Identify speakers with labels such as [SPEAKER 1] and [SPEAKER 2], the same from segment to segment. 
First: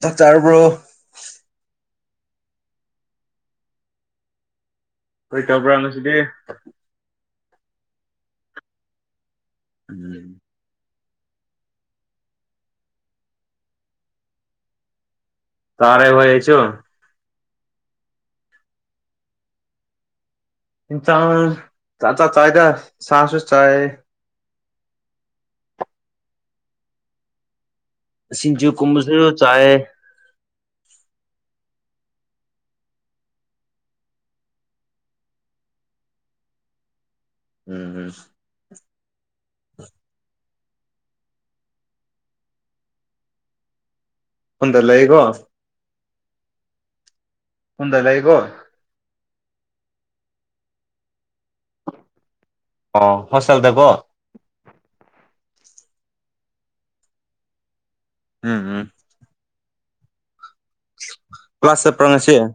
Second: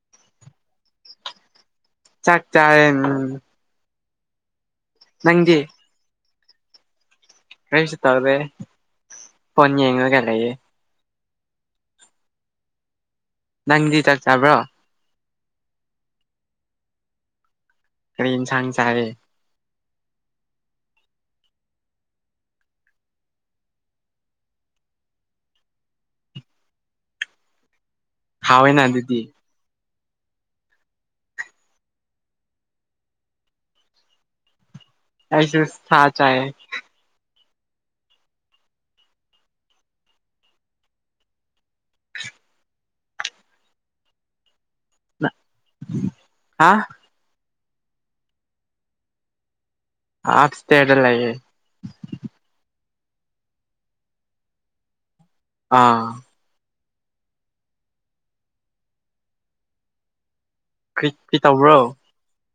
[SPEAKER 1] ꯆꯔꯔꯕ꯭ꯔꯣ
[SPEAKER 2] ꯆꯥꯛ ꯆꯔ
[SPEAKER 1] ꯑꯩꯣꯏ ꯇꯔ ꯄꯨ꯭ꯔ ꯉꯁꯤꯗꯤ
[SPEAKER 2] ꯍꯁꯤ ꯇ꯭ꯔꯦ ꯐꯣꯟ ꯌꯦꯡꯉꯒ ꯂꯩꯌꯦ ꯅꯪꯗꯤ ꯆꯥꯛ ꯆꯥꯕ꯭ꯔꯣ
[SPEAKER 1] ꯇꯥꯔꯦ ꯋꯥꯏ ꯑꯩꯁꯨ
[SPEAKER 2] ꯀꯔꯤ ꯏꯟꯁꯥꯡ ꯆꯥꯔꯦ
[SPEAKER 1] ꯆ ꯆ ꯆ ꯆꯥꯏꯗ ꯁꯥꯁꯨ ꯆꯥꯏꯌꯦ ꯁꯤꯡꯖꯨ
[SPEAKER 2] ꯍꯥꯎꯋꯦꯅ
[SPEAKER 1] ꯀꯨꯝꯕꯁꯨ
[SPEAKER 2] ꯑꯗꯨꯗꯤ
[SPEAKER 1] ꯆꯥꯏꯌ
[SPEAKER 2] ꯑꯩꯁꯨ ꯁꯥ ꯆꯥꯏꯌꯦ
[SPEAKER 1] ꯎꯝ ꯎꯝ ꯍꯣꯟꯗ ꯂꯩꯒꯣ
[SPEAKER 2] ꯍꯥ
[SPEAKER 1] ꯍꯣꯟꯗ ꯂꯩꯒꯣ
[SPEAKER 2] ꯑꯞꯁꯇꯦꯌꯔꯗ ꯂꯩꯌꯦ
[SPEAKER 1] ꯑꯣ ꯍꯣꯁꯇꯦꯜꯗꯒꯣ
[SPEAKER 2] ꯑꯥ
[SPEAKER 1] ꯎꯝ ꯎꯝ
[SPEAKER 2] ꯀꯔꯤ ꯀꯤ ꯇꯧꯕ꯭ꯔꯣ
[SPEAKER 1] ꯀ꯭ꯂꯥꯁ ꯆꯠꯄ꯭ꯔꯥ ꯉꯁꯤ ꯑꯣ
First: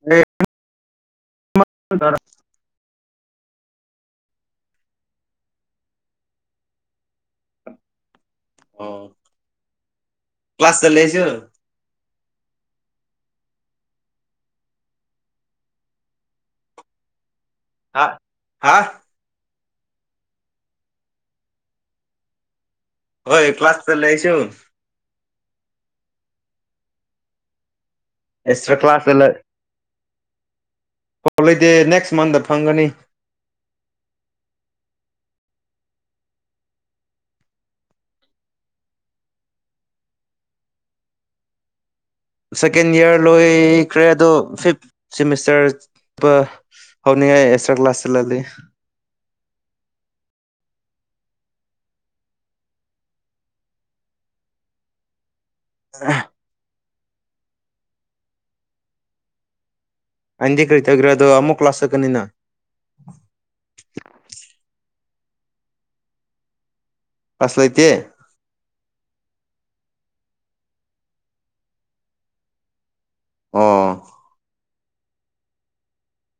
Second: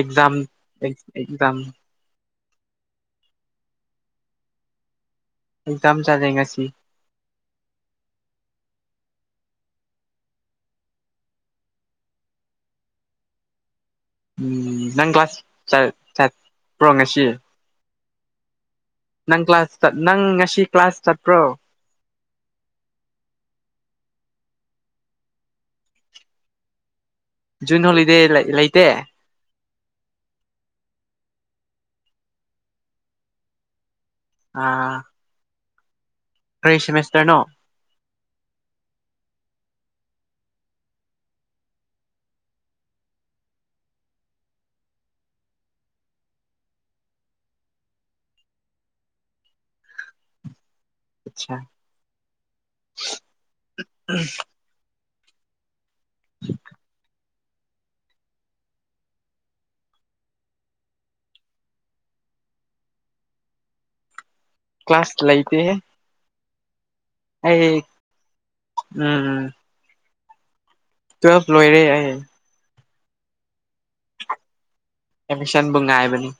[SPEAKER 2] ꯑꯦꯛꯖꯝ ꯑꯦ ꯖꯝ ꯑꯦꯖꯝ ꯆꯂꯦ ꯉꯁꯤ
[SPEAKER 1] ꯑꯣ ꯀ꯭ꯂꯁ ꯆꯂꯦꯁꯨ
[SPEAKER 2] ꯎꯝ ꯅꯪ ꯀ꯭ꯂꯥꯁ ꯆ ꯆꯠ ꯄ꯭ꯔꯣ ꯉꯁꯤ
[SPEAKER 1] ꯍꯥ ꯍꯥ
[SPEAKER 2] ꯅꯪ ꯀ꯭ꯂꯥꯁ ꯆꯠ ꯅꯪ ꯉꯁꯤ ꯀ꯭ꯂꯥꯁ ꯆꯠꯄ꯭ꯔꯣ
[SPEAKER 1] ꯍꯣꯏ ꯀ꯭ꯂꯥꯁ ꯆꯂꯦ ꯑꯩꯁꯨ
[SPEAKER 2] ꯌꯨꯟ ꯍꯣꯂꯤ ꯗꯦ ꯂꯩ
[SPEAKER 1] ꯑꯦꯛꯁꯇ꯭ꯔꯥ
[SPEAKER 2] ꯂꯩꯇꯦ
[SPEAKER 1] ꯀ꯭ꯂꯥꯁ ꯆꯠꯂꯦ ꯍꯣꯂꯤꯗꯦ ꯅꯦꯛꯁ ꯃꯟꯗ ꯐꯪꯒꯅꯤ
[SPEAKER 2] ꯑꯥ ꯀꯔꯤ ꯁꯦꯃꯤꯁꯇꯔꯅꯣ
[SPEAKER 1] ꯁꯦꯀꯦꯟ ꯏꯌꯥꯔ ꯂꯣꯏꯈ꯭ꯔꯦ ꯑꯗꯣ ꯐꯤꯞ ꯁꯤꯃꯤꯁꯇꯔ ꯄ ꯍꯧꯅꯤꯡꯉꯥꯏ ꯑꯦꯛꯁꯇ꯭ꯔꯥ ꯀ꯭ꯂꯥꯁ ꯆꯠꯍꯜꯂꯤ
[SPEAKER 2] ꯑꯆꯥ
[SPEAKER 1] [unintelligible]
[SPEAKER 2] [unintelligible]
[SPEAKER 1] ꯑꯟꯗꯤ ꯀꯔꯤ ꯇꯒ꯭ꯔꯥ ꯑꯗꯣ ꯑꯃꯨꯛ ꯂꯥꯛꯁ ꯆꯥꯠꯀꯅꯤꯅ
[SPEAKER 2] ꯀ꯭ꯂꯥꯁ ꯂꯩꯥꯏꯇꯦꯍꯦ
[SPEAKER 1] ꯀ꯭ꯂꯥꯁ ꯂꯩꯇꯦ
[SPEAKER 2] ꯑꯩ ꯎꯝ ꯎꯝ ꯇ꯭ꯋꯦꯜꯚ ꯂꯣꯏꯔꯦ ꯑꯩ
[SPEAKER 1] ꯑꯣ
[SPEAKER 2] ꯑꯦꯃꯤꯁꯟꯕꯨ ꯉꯥꯏꯕꯅꯤ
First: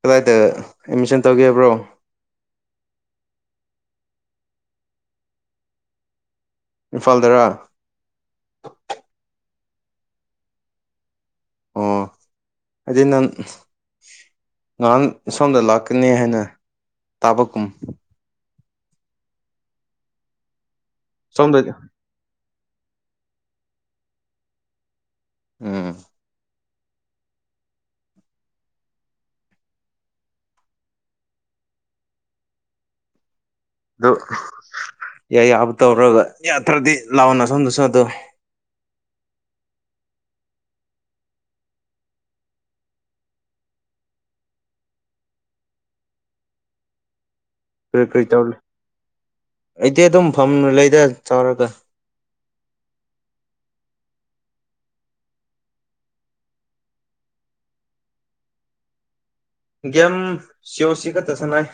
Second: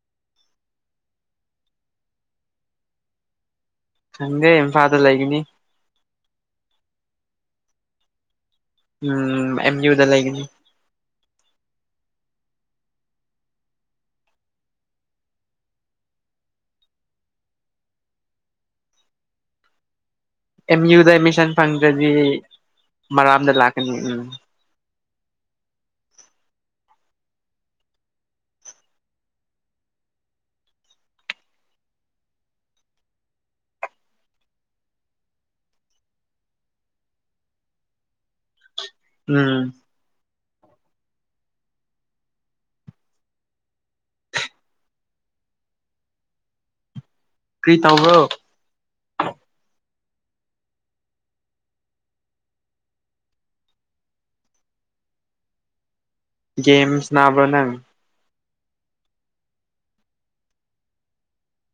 [SPEAKER 1] ꯀꯗꯥꯏꯗ ꯑꯦꯠꯃꯤꯁꯟ ꯇꯧꯒꯦꯕ꯭ꯔꯣ
[SPEAKER 2] ꯊꯪꯒꯦ ꯏꯝꯐꯥꯜꯗ ꯂꯩꯒꯅꯤ
[SPEAKER 1] ꯏꯝꯐꯥꯜꯗꯔꯥ
[SPEAKER 2] ꯎꯝ ꯑꯦꯝꯗꯤ ꯥ ꯂꯒ
[SPEAKER 1] ꯑꯣ ꯍꯥꯏꯗꯤ ꯅꯪ ꯉꯍꯥꯟ ꯁꯣꯝꯗ ꯂꯥꯛꯀꯅꯤ ꯍꯥꯏꯅ ꯇꯥꯕ ꯀꯨꯝ
[SPEAKER 2] ꯑꯦꯝ ꯌꯨꯗ ꯑꯦꯗꯃꯤꯁꯟ
[SPEAKER 1] ꯁꯣꯝꯗꯗꯤ
[SPEAKER 2] ꯐꯪ꯭ꯔꯗꯤ ꯃꯔꯝꯗ ꯂꯥꯛꯀꯅꯤ ꯎꯝ
[SPEAKER 1] ꯎꯝ ꯑꯗꯨ ꯌꯥꯏ ꯌꯥꯕ ꯇꯧꯔꯒ ꯌꯥꯊ꯭ꯔꯗꯤ ꯂꯥꯛꯑꯣꯅ ꯁꯣꯝꯗꯁꯨꯗ ꯑꯗꯨ
[SPEAKER 2] ꯎꯝ ꯀ
[SPEAKER 1] ꯀꯔꯤ
[SPEAKER 2] ꯇꯥꯎꯕꯣ
[SPEAKER 1] ꯀꯔꯤ ꯇꯧꯔꯤ ꯑꯩꯗꯤ ꯑꯗꯨꯝ ꯐꯝꯅ ꯂꯩꯗ ꯆꯥꯎꯔꯒ
[SPEAKER 2] ꯒꯝꯁ ꯅꯅꯥꯕ ꯅꯪ
[SPEAKER 1] ꯒꯦꯝ ꯁꯤꯑꯣꯣꯁꯤ ꯈꯛꯇ ꯁꯅꯥꯏ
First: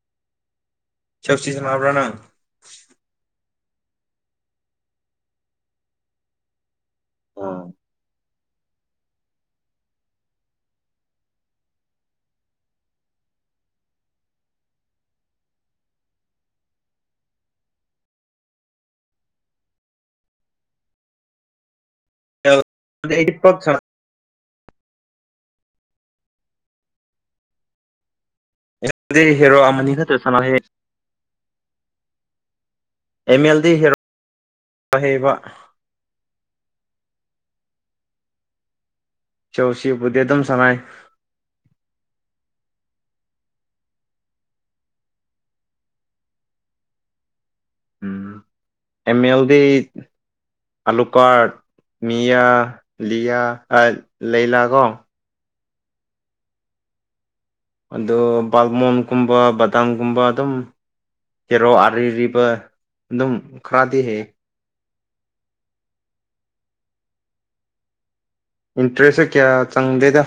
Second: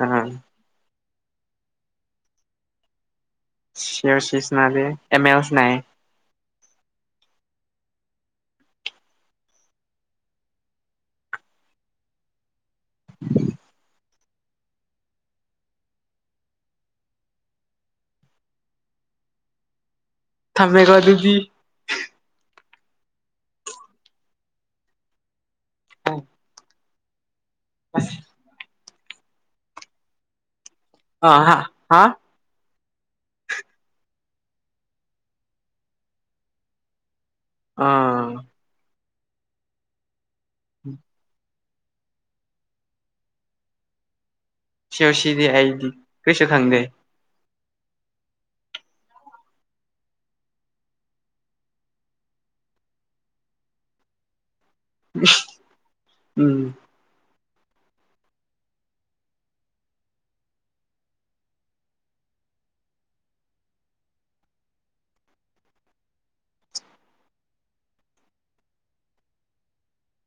[SPEAKER 2] ꯎꯝ
[SPEAKER 1] ꯁꯁꯤ ꯁꯥꯟꯅꯕ꯭ꯔ ꯅꯪ
[SPEAKER 2] ꯁꯦꯌꯔꯁꯤꯁ ꯅꯗ ꯑꯦꯦꯝ ꯑꯦꯜꯁ ꯅ
[SPEAKER 1] ꯑꯝ
[SPEAKER 2] ꯊꯃꯦ ꯀꯗꯗꯤ
[SPEAKER 1] ꯑꯦꯗꯤ ꯄꯠ
[SPEAKER 2] [inaudible] ꯑꯁ
[SPEAKER 1] ꯗꯤ ꯍꯦꯔꯣ ꯑꯃꯅꯤ ꯅꯠꯇ꯭ꯔ ꯁꯅꯍꯦ
[SPEAKER 2] ꯑ ꯍꯥ ꯍꯥꯥ
[SPEAKER 1] ꯑꯦꯝ ꯑꯦꯜꯗꯤ ꯍꯦꯔꯣꯏ ꯍꯩꯕ
[SPEAKER 2] ꯑꯥ
[SPEAKER 1] ꯆꯧꯁꯤꯕꯨꯗꯤ ꯑꯗꯨꯝ ꯁꯉꯥꯏ
[SPEAKER 2] ꯁꯤ ꯑꯣ ꯁꯤꯗꯤ ꯑꯩꯗꯤ ꯀꯁꯨ ꯊꯪꯗꯦ
[SPEAKER 1] ꯎ ꯑꯦꯝ ꯑꯦꯜꯗꯤ ꯑꯂꯨꯀꯥꯔ ꯃꯌꯥ ꯂꯤꯂꯤꯌꯥ ꯂꯩꯂ
[SPEAKER 2] ꯎ ꯎꯝ
[SPEAKER 1] ꯑ ꯕꯥꯜꯃꯣꯟꯒꯨꯝꯕ ꯕꯗꯥꯝꯒꯨꯝꯕ ꯑꯗꯨꯝ ꯀꯦꯔꯣ ꯑꯔꯤꯔꯤꯕ ꯑꯗꯨꯝ ꯈꯔꯗꯤ ꯍꯦꯛ ꯏꯟꯇꯔꯦꯁꯦ ꯀꯌꯥ ꯆꯪꯗꯦꯗ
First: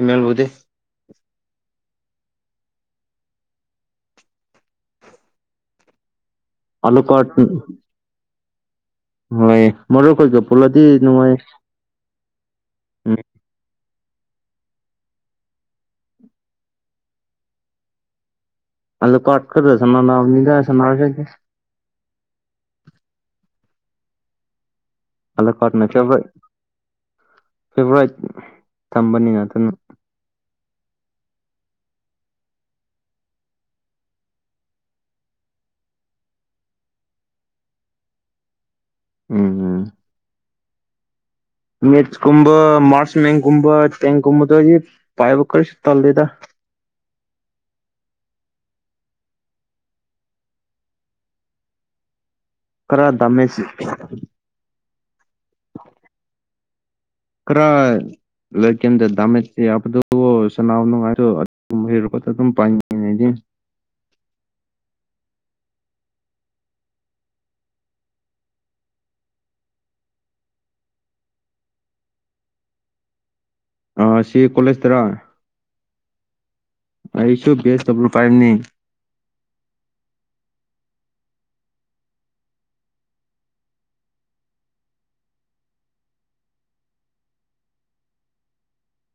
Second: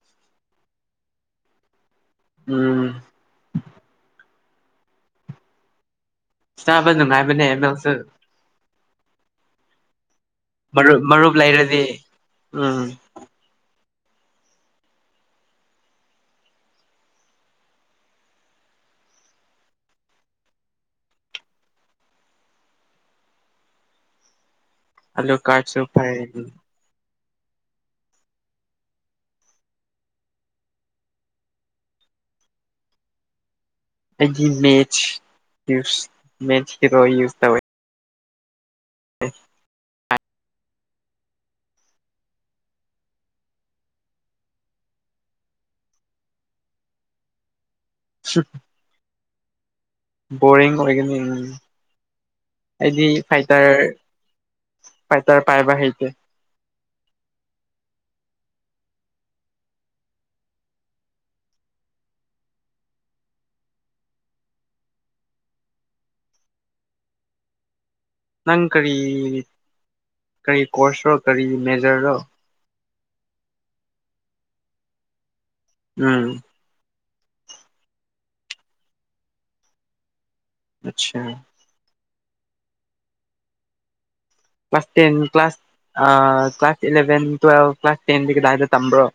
[SPEAKER 1] ꯏꯃꯦꯜꯕꯨꯗꯤ
[SPEAKER 2] ꯎꯝ ꯆꯕ
[SPEAKER 1] ꯑꯥꯂꯨ ꯀꯥꯔꯠ
[SPEAKER 2] ꯃꯕꯅꯦꯃꯦꯁ
[SPEAKER 1] ꯍꯣꯏ ꯃꯔ ꯑꯩꯈꯣꯏꯒ ꯄꯂꯗꯤ
[SPEAKER 2] ꯃꯔꯨꯞ
[SPEAKER 1] ꯅꯅꯨꯡꯉꯥꯏ
[SPEAKER 2] ꯃꯔꯨꯞ ꯂꯩꯔꯗꯤ
[SPEAKER 1] ꯎꯝ ꯑꯜꯂꯣ ꯀꯠꯀꯗ ꯁ ꯅꯒꯁꯅꯁꯦ
[SPEAKER 2] ꯑꯜꯂꯣ ꯀꯥꯁꯨꯄ
[SPEAKER 1] ꯐꯦꯕꯋꯥꯔꯤ ꯇꯝꯕꯅꯤꯅ ꯑꯗꯨꯅ
[SPEAKER 2] ꯑꯩꯒꯤ ꯃꯦꯆꯁ ꯃꯦꯆ ꯍꯔꯣ ꯌꯁ ꯇ
[SPEAKER 1] ꯎꯝ ꯎꯝ ꯃꯤꯆꯀꯨꯝꯕ ꯃꯥꯁꯃꯦꯟꯒꯨꯝꯕ ꯇꯦꯡꯒꯨꯝꯕꯗꯣ ꯄꯥꯏꯕꯈꯔꯁꯨ ꯇꯜꯂꯤꯗ
[SPEAKER 2] ꯁꯨꯠ ꯕꯣꯔꯔꯤꯡ ꯑꯣꯏꯒꯅꯤ ꯌꯦ ꯍꯥꯏꯗꯤ
[SPEAKER 1] ꯈꯔ ꯗꯥꯃꯦꯖ
[SPEAKER 2] ꯐꯥꯏꯇꯔ ꯐꯥꯏꯇꯔ ꯄꯥꯏꯕ ꯍꯩꯇꯦ
[SPEAKER 1] ꯈꯔ ꯂꯩꯀꯝꯗ ꯗꯥꯃꯦꯁꯤ ꯍꯥꯕꯗꯨ ꯁꯅꯥꯎ ꯅꯨꯡꯉꯥꯏ ꯑꯗꯨꯒꯨꯝꯕꯩ ꯔꯨꯄ ꯑꯗꯨꯝ ꯄꯥꯏꯅꯤꯡꯏ ꯑꯩꯗꯤ
[SPEAKER 2] ꯅꯪ ꯀꯔꯤ ꯀꯔꯤ ꯀꯣꯔꯁꯔꯣ ꯀꯔꯤ ꯃꯦꯖꯔꯔꯣ
[SPEAKER 1] ꯑ ꯑꯁꯤ ꯀꯣꯂꯦꯖ ꯇꯔꯥ
[SPEAKER 2] ꯎꯝ
[SPEAKER 1] ꯑꯩꯁꯨ ꯕꯤꯍꯗꯕꯨꯏ ꯄꯥꯏꯅꯤꯡ
[SPEAKER 2] ꯑꯆꯥꯥ class ten class class eleven ꯇꯨꯋꯦꯜꯕ ꯀ꯭ꯂꯥꯁ ꯇꯦꯟꯗꯤ ꯀꯗꯥꯏꯗ ꯇꯝꯕ꯭ꯔꯣ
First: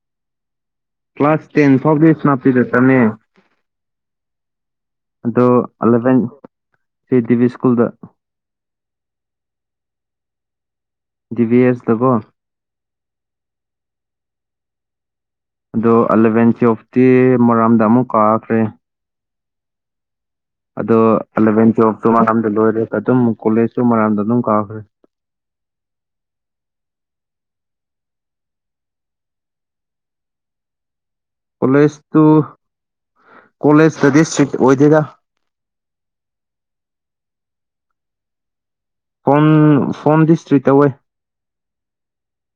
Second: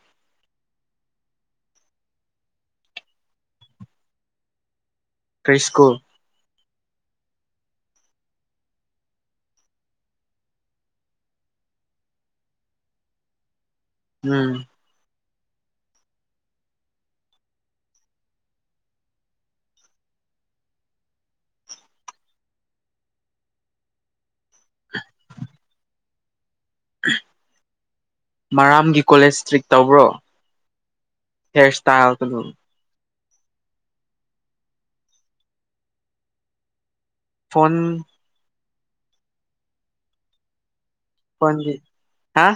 [SPEAKER 1] ꯀ꯭ꯂꯥꯁ ꯇꯦꯟ ꯐꯥꯎꯗꯝ ꯁꯤꯅꯄꯇꯤꯗ ꯇꯝꯃꯦ ꯑꯗꯣ
[SPEAKER 2] ꯀꯔꯤ ꯁ꯭ꯀꯨꯜ
[SPEAKER 1] ꯑꯦꯂꯚꯦꯟ ꯁꯤ ꯗꯦꯕꯤ ꯁ꯭ꯀꯨꯜꯗ ꯗꯤꯚꯤ ꯑꯦꯁ ꯗꯀꯣ
[SPEAKER 2] ꯎꯝ
[SPEAKER 1] ꯑꯗꯣ ꯑꯦꯂꯚꯦꯟ ꯇꯨꯌꯦꯞꯇꯤ ꯃꯣꯔꯥꯝꯗ ꯑꯃꯨꯛ ꯀꯥꯈ꯭ꯔꯦ ꯑꯗꯣ ꯑꯦꯂꯚꯦꯟ ꯇꯨꯋꯦꯜꯇꯨ ꯃꯔꯥꯝꯗ ꯂꯣꯏꯔꯦ ꯑꯗꯨꯝ ꯀꯣꯂꯦꯖꯁꯨ ꯃꯔꯥꯝꯗ ꯑꯗꯨꯝ ꯀꯥꯈ꯭ꯔꯦ
[SPEAKER 2] ꯃꯔꯥꯝꯒꯤ ꯀꯣꯂꯦꯖ ꯇ꯭ꯔꯤꯛ ꯇꯧꯕ꯭ꯔꯣ ꯍ꯭ꯔꯦ ꯏꯁꯇꯥꯜ ꯒꯗꯨ
[SPEAKER 1] ꯀꯣꯂꯦꯖꯇ ꯏꯁꯇ꯭ꯔꯤꯛ ꯑꯣꯏꯗꯦꯗ
[SPEAKER 2] ꯐꯣꯟ
[SPEAKER 1] ꯐꯣꯟ ꯐꯣꯟꯗꯤ ꯏꯁꯇ꯭ꯔꯤ ꯇꯧꯋꯦ
[SPEAKER 2] ꯍꯥ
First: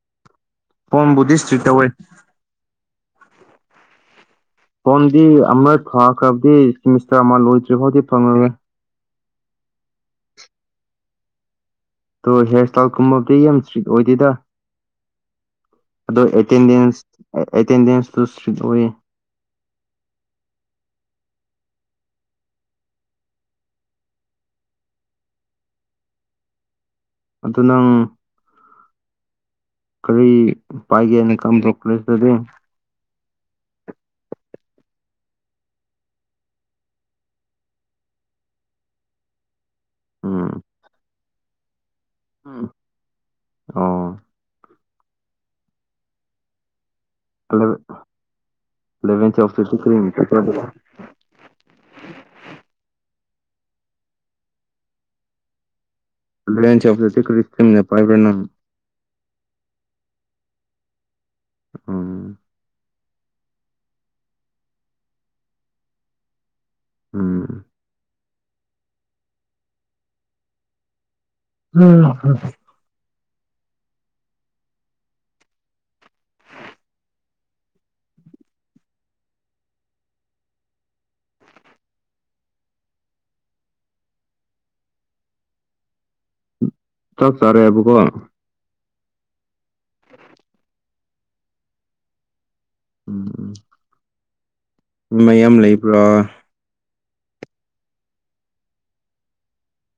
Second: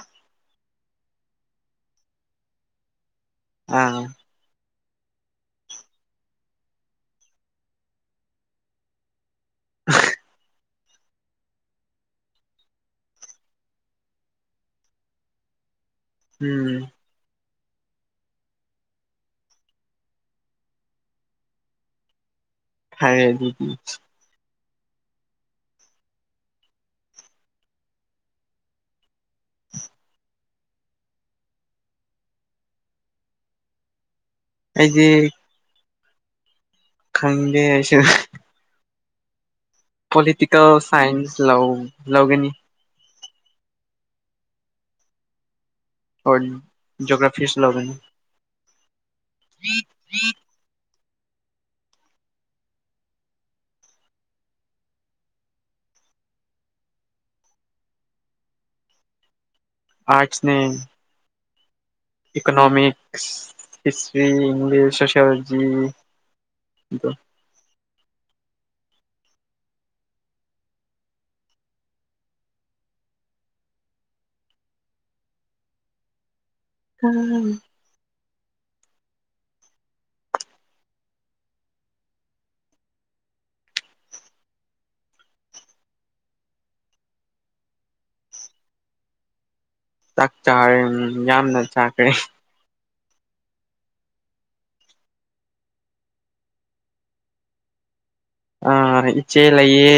[SPEAKER 1] ꯐꯣꯟ ꯕꯨꯗꯤ ꯏꯁꯇ꯭ꯔꯤ ꯇꯧꯋꯦ
[SPEAKER 2] ꯑꯥ
[SPEAKER 1] ꯐꯣꯟꯗꯤ ꯑꯃ ꯐꯈ꯭ꯔꯕꯗꯤ ꯁꯤꯃꯤꯁꯇꯔ ꯑꯃ ꯂꯣꯏꯗ꯭ꯔꯤ ꯐꯥꯎꯗꯤ ꯐꯪꯉꯔꯣꯏ
[SPEAKER 2] [unintelligible]
[SPEAKER 1] ꯇꯣ ꯍꯤꯌꯥꯔ ꯏꯁꯇꯥꯏꯜ ꯀꯨꯝꯃꯕꯗꯤ ꯌꯥꯝ ꯏꯁꯇ꯭ꯔꯤꯠ ꯑꯣꯏꯗꯦꯗ ꯑꯗꯨꯗ
[SPEAKER 2] ꯎꯝ
[SPEAKER 1] ꯑꯇꯦꯟꯗꯦꯁ ꯑꯇꯦꯟꯗꯦꯁꯇꯨ ꯏꯁꯇ꯭ꯔꯤꯠ ꯑꯣꯏꯌꯦ
[SPEAKER 2] ꯍꯥꯏ
[SPEAKER 1] ꯑꯗꯨ ꯅꯪ ꯀꯔꯤ ꯄꯥꯏꯒꯦꯅ ꯈꯟꯕ꯭ꯔꯣ ꯀꯣꯂꯦꯁꯇꯗꯤ
[SPEAKER 2] ꯑꯩꯒꯤ ꯈꯟꯗꯦ ꯑꯩꯁꯨ
[SPEAKER 1] ꯎꯝ
[SPEAKER 2] ꯄꯣꯂꯤꯇꯀꯦꯜ ꯁꯥꯏꯟꯁ ꯂꯧ ꯂꯧꯒꯅꯤ
[SPEAKER 1] ꯑꯣ
[SPEAKER 2] ꯍꯣꯏ ꯖꯣꯒ꯭ꯔꯥꯐꯤꯁ ꯂꯧꯒꯅꯤ
[SPEAKER 1] ꯑꯦꯂꯚꯦꯟ ꯇꯨꯌꯦꯞꯇꯁꯨ ꯀꯔꯤ ꯈꯟꯕ꯭ꯔ ꯑꯗꯨꯘꯤ ꯑꯦꯂꯚꯦꯟ ꯇꯨꯌꯦꯞ ꯇꯗꯤ ꯀꯔꯤ ꯏꯁꯇꯤꯝ ꯄꯥꯏꯕ꯭ꯔ ꯅꯪ
[SPEAKER 2] ꯑꯦꯁꯅꯦ
[SPEAKER 1] ꯎ
[SPEAKER 2] ꯏꯀꯅꯣꯃꯤꯛꯁ ꯍꯤꯁꯇ꯭ꯔꯤ ꯏꯪꯂꯤꯁ ꯁꯣꯁꯤꯑꯣꯂꯣꯖꯤ
[SPEAKER 1] ꯎꯝ ꯎꯝ
[SPEAKER 2] ꯎꯝ
[SPEAKER 1] ꯆꯥꯛ ꯆꯥꯔꯦ ꯑꯕꯀꯣ
[SPEAKER 2] ꯆꯥꯛ ꯆꯥꯔꯦ ꯌꯥꯝꯅ ꯆꯥꯈ꯭ꯔꯦ
[SPEAKER 1] ꯎꯝ ꯎꯝ ꯃꯌꯥꯝ ꯂꯩꯕ꯭ꯔꯥ
[SPEAKER 2] ꯑꯥ ꯏꯆꯦ ꯂꯩꯌꯦ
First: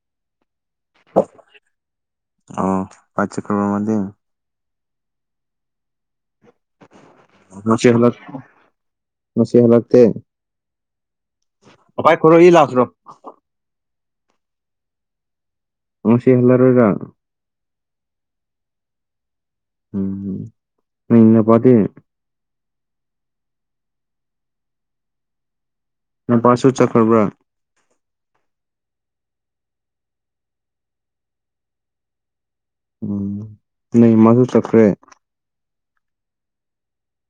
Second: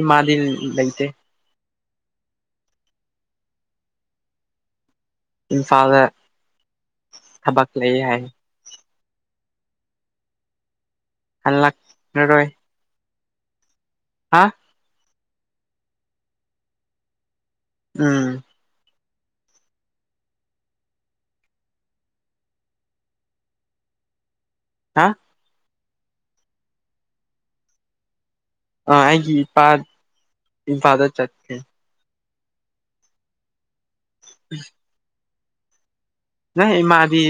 [SPEAKER 2] ꯏꯃꯥꯗꯤ ꯂꯩꯇꯦ
[SPEAKER 1] ꯑ ꯀꯥꯏ ꯆꯀ꯭ꯔꯕꯔ ꯃꯗꯤ
[SPEAKER 2] ꯏꯟꯐꯥꯜꯗ
[SPEAKER 1] ꯉꯁꯤ ꯍꯂꯛ ꯉꯁꯤ ꯍꯜꯂꯛꯇꯦ ꯄꯥꯄꯥꯏ ꯈꯣꯏꯔꯣ
[SPEAKER 2] ꯍꯜꯂꯛꯅꯔꯣꯏ
[SPEAKER 1] ꯏ ꯂꯥꯛꯇ꯭ꯔꯣ
[SPEAKER 2] ꯍꯥ
[SPEAKER 1] ꯉꯁꯤ ꯍꯜꯂꯔꯣꯏꯔꯥ
[SPEAKER 2] ꯎꯝ
[SPEAKER 1] ꯎꯝ ꯅꯄꯗꯤ
[SPEAKER 2] ꯍꯥ
[SPEAKER 1] ꯃꯄꯥꯁꯨ ꯆꯠꯈ꯭ꯔꯕ꯭ꯔꯥ
[SPEAKER 2] ꯑꯩꯒꯤ ꯏꯄꯥ ꯏꯐꯥꯜꯗ ꯆꯠꯀꯦ
[SPEAKER 1] ꯎꯝ ꯅ ꯃꯥꯁꯨ ꯆꯠꯈ꯭ꯔꯦ
[SPEAKER 2] ꯅꯪ ꯏꯃꯥꯗꯤ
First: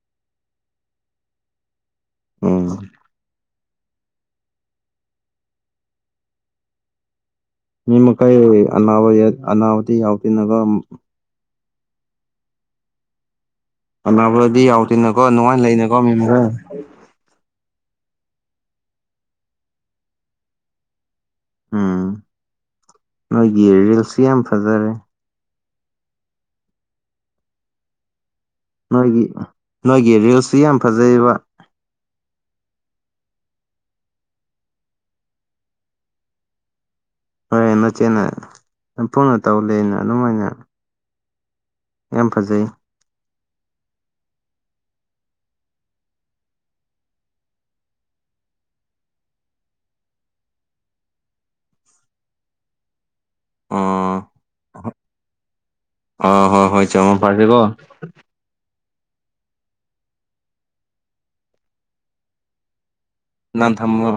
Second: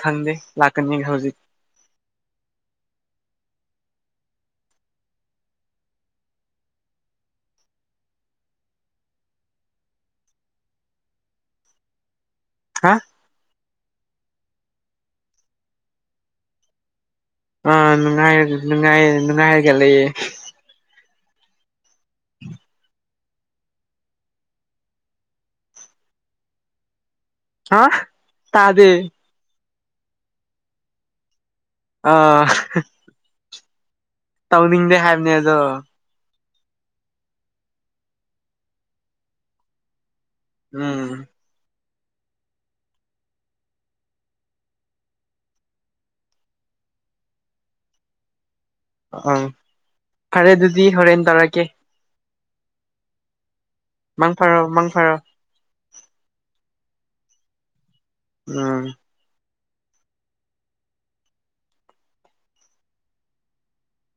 [SPEAKER 2] ꯈꯪꯗꯦ ꯂꯥꯛꯀꯅꯤ ꯍꯧꯖꯤꯛ
[SPEAKER 1] ꯎꯝ ꯃꯤꯃ ꯀꯥꯏ ꯑꯅꯥ ꯑꯅꯥꯍꯇ ꯑꯇ ꯅꯒ
[SPEAKER 2] ꯍꯥ
[SPEAKER 1] ꯑꯅꯥꯕꯗꯤ ꯌꯥꯎꯗꯦꯅꯀꯣ ꯅꯨꯡꯉꯥꯏꯅ ꯂꯩꯅꯀꯣ ꯃꯤ ꯃꯔ
[SPEAKER 2] ꯑꯥ ꯅꯨꯡꯉꯥꯏꯔꯦ ꯅꯨꯡꯉꯥꯏ ꯅꯨꯡꯉꯥꯏꯔꯒ ꯂꯩꯌꯦ
[SPEAKER 1] ꯎꯝ ꯅꯣꯏꯒꯤ ꯔꯤꯜꯁꯁꯨ ꯌꯥꯝ ꯐꯖꯔꯦ
[SPEAKER 2] ꯍꯥ ꯇꯥꯗꯦ
[SPEAKER 1] ꯅꯣꯏꯒꯤ ꯅꯣꯏꯒꯤ ꯔꯤꯜꯁꯁꯤ ꯌꯥꯝ ꯐꯖꯩꯕ
[SPEAKER 2] ꯑꯥ ꯇꯧꯅꯤꯡꯗꯦ ꯍꯥꯏꯕꯅꯦ ꯑꯗꯣ
[SPEAKER 1] ꯐꯔꯦ ꯅꯆꯦꯅ ꯌꯥꯝ ꯐꯨꯅ ꯇꯧ ꯂꯩ ꯑꯅ ꯑꯗꯨꯃꯥꯏꯅ
[SPEAKER 2] ꯎꯝ
[SPEAKER 1] ꯌꯥꯝ ꯐꯖꯩ
[SPEAKER 2] ꯑꯥ ꯐꯔꯦ ꯑꯗꯨꯗꯤ ꯍꯣꯔꯦꯟ ꯇꯧꯔꯛꯀꯦ
[SPEAKER 1] ꯑꯣ
[SPEAKER 2] ꯃꯪ ꯐꯔꯣ ꯃꯪ ꯐꯔꯣ
[SPEAKER 1] ꯑ ꯍꯣ ꯍꯣꯏ ꯆ ꯃꯪ ꯐꯔꯁꯤꯀꯣ
[SPEAKER 2] ꯎꯝ
[SPEAKER 1] ꯅꯪ ꯊꯝꯃꯣ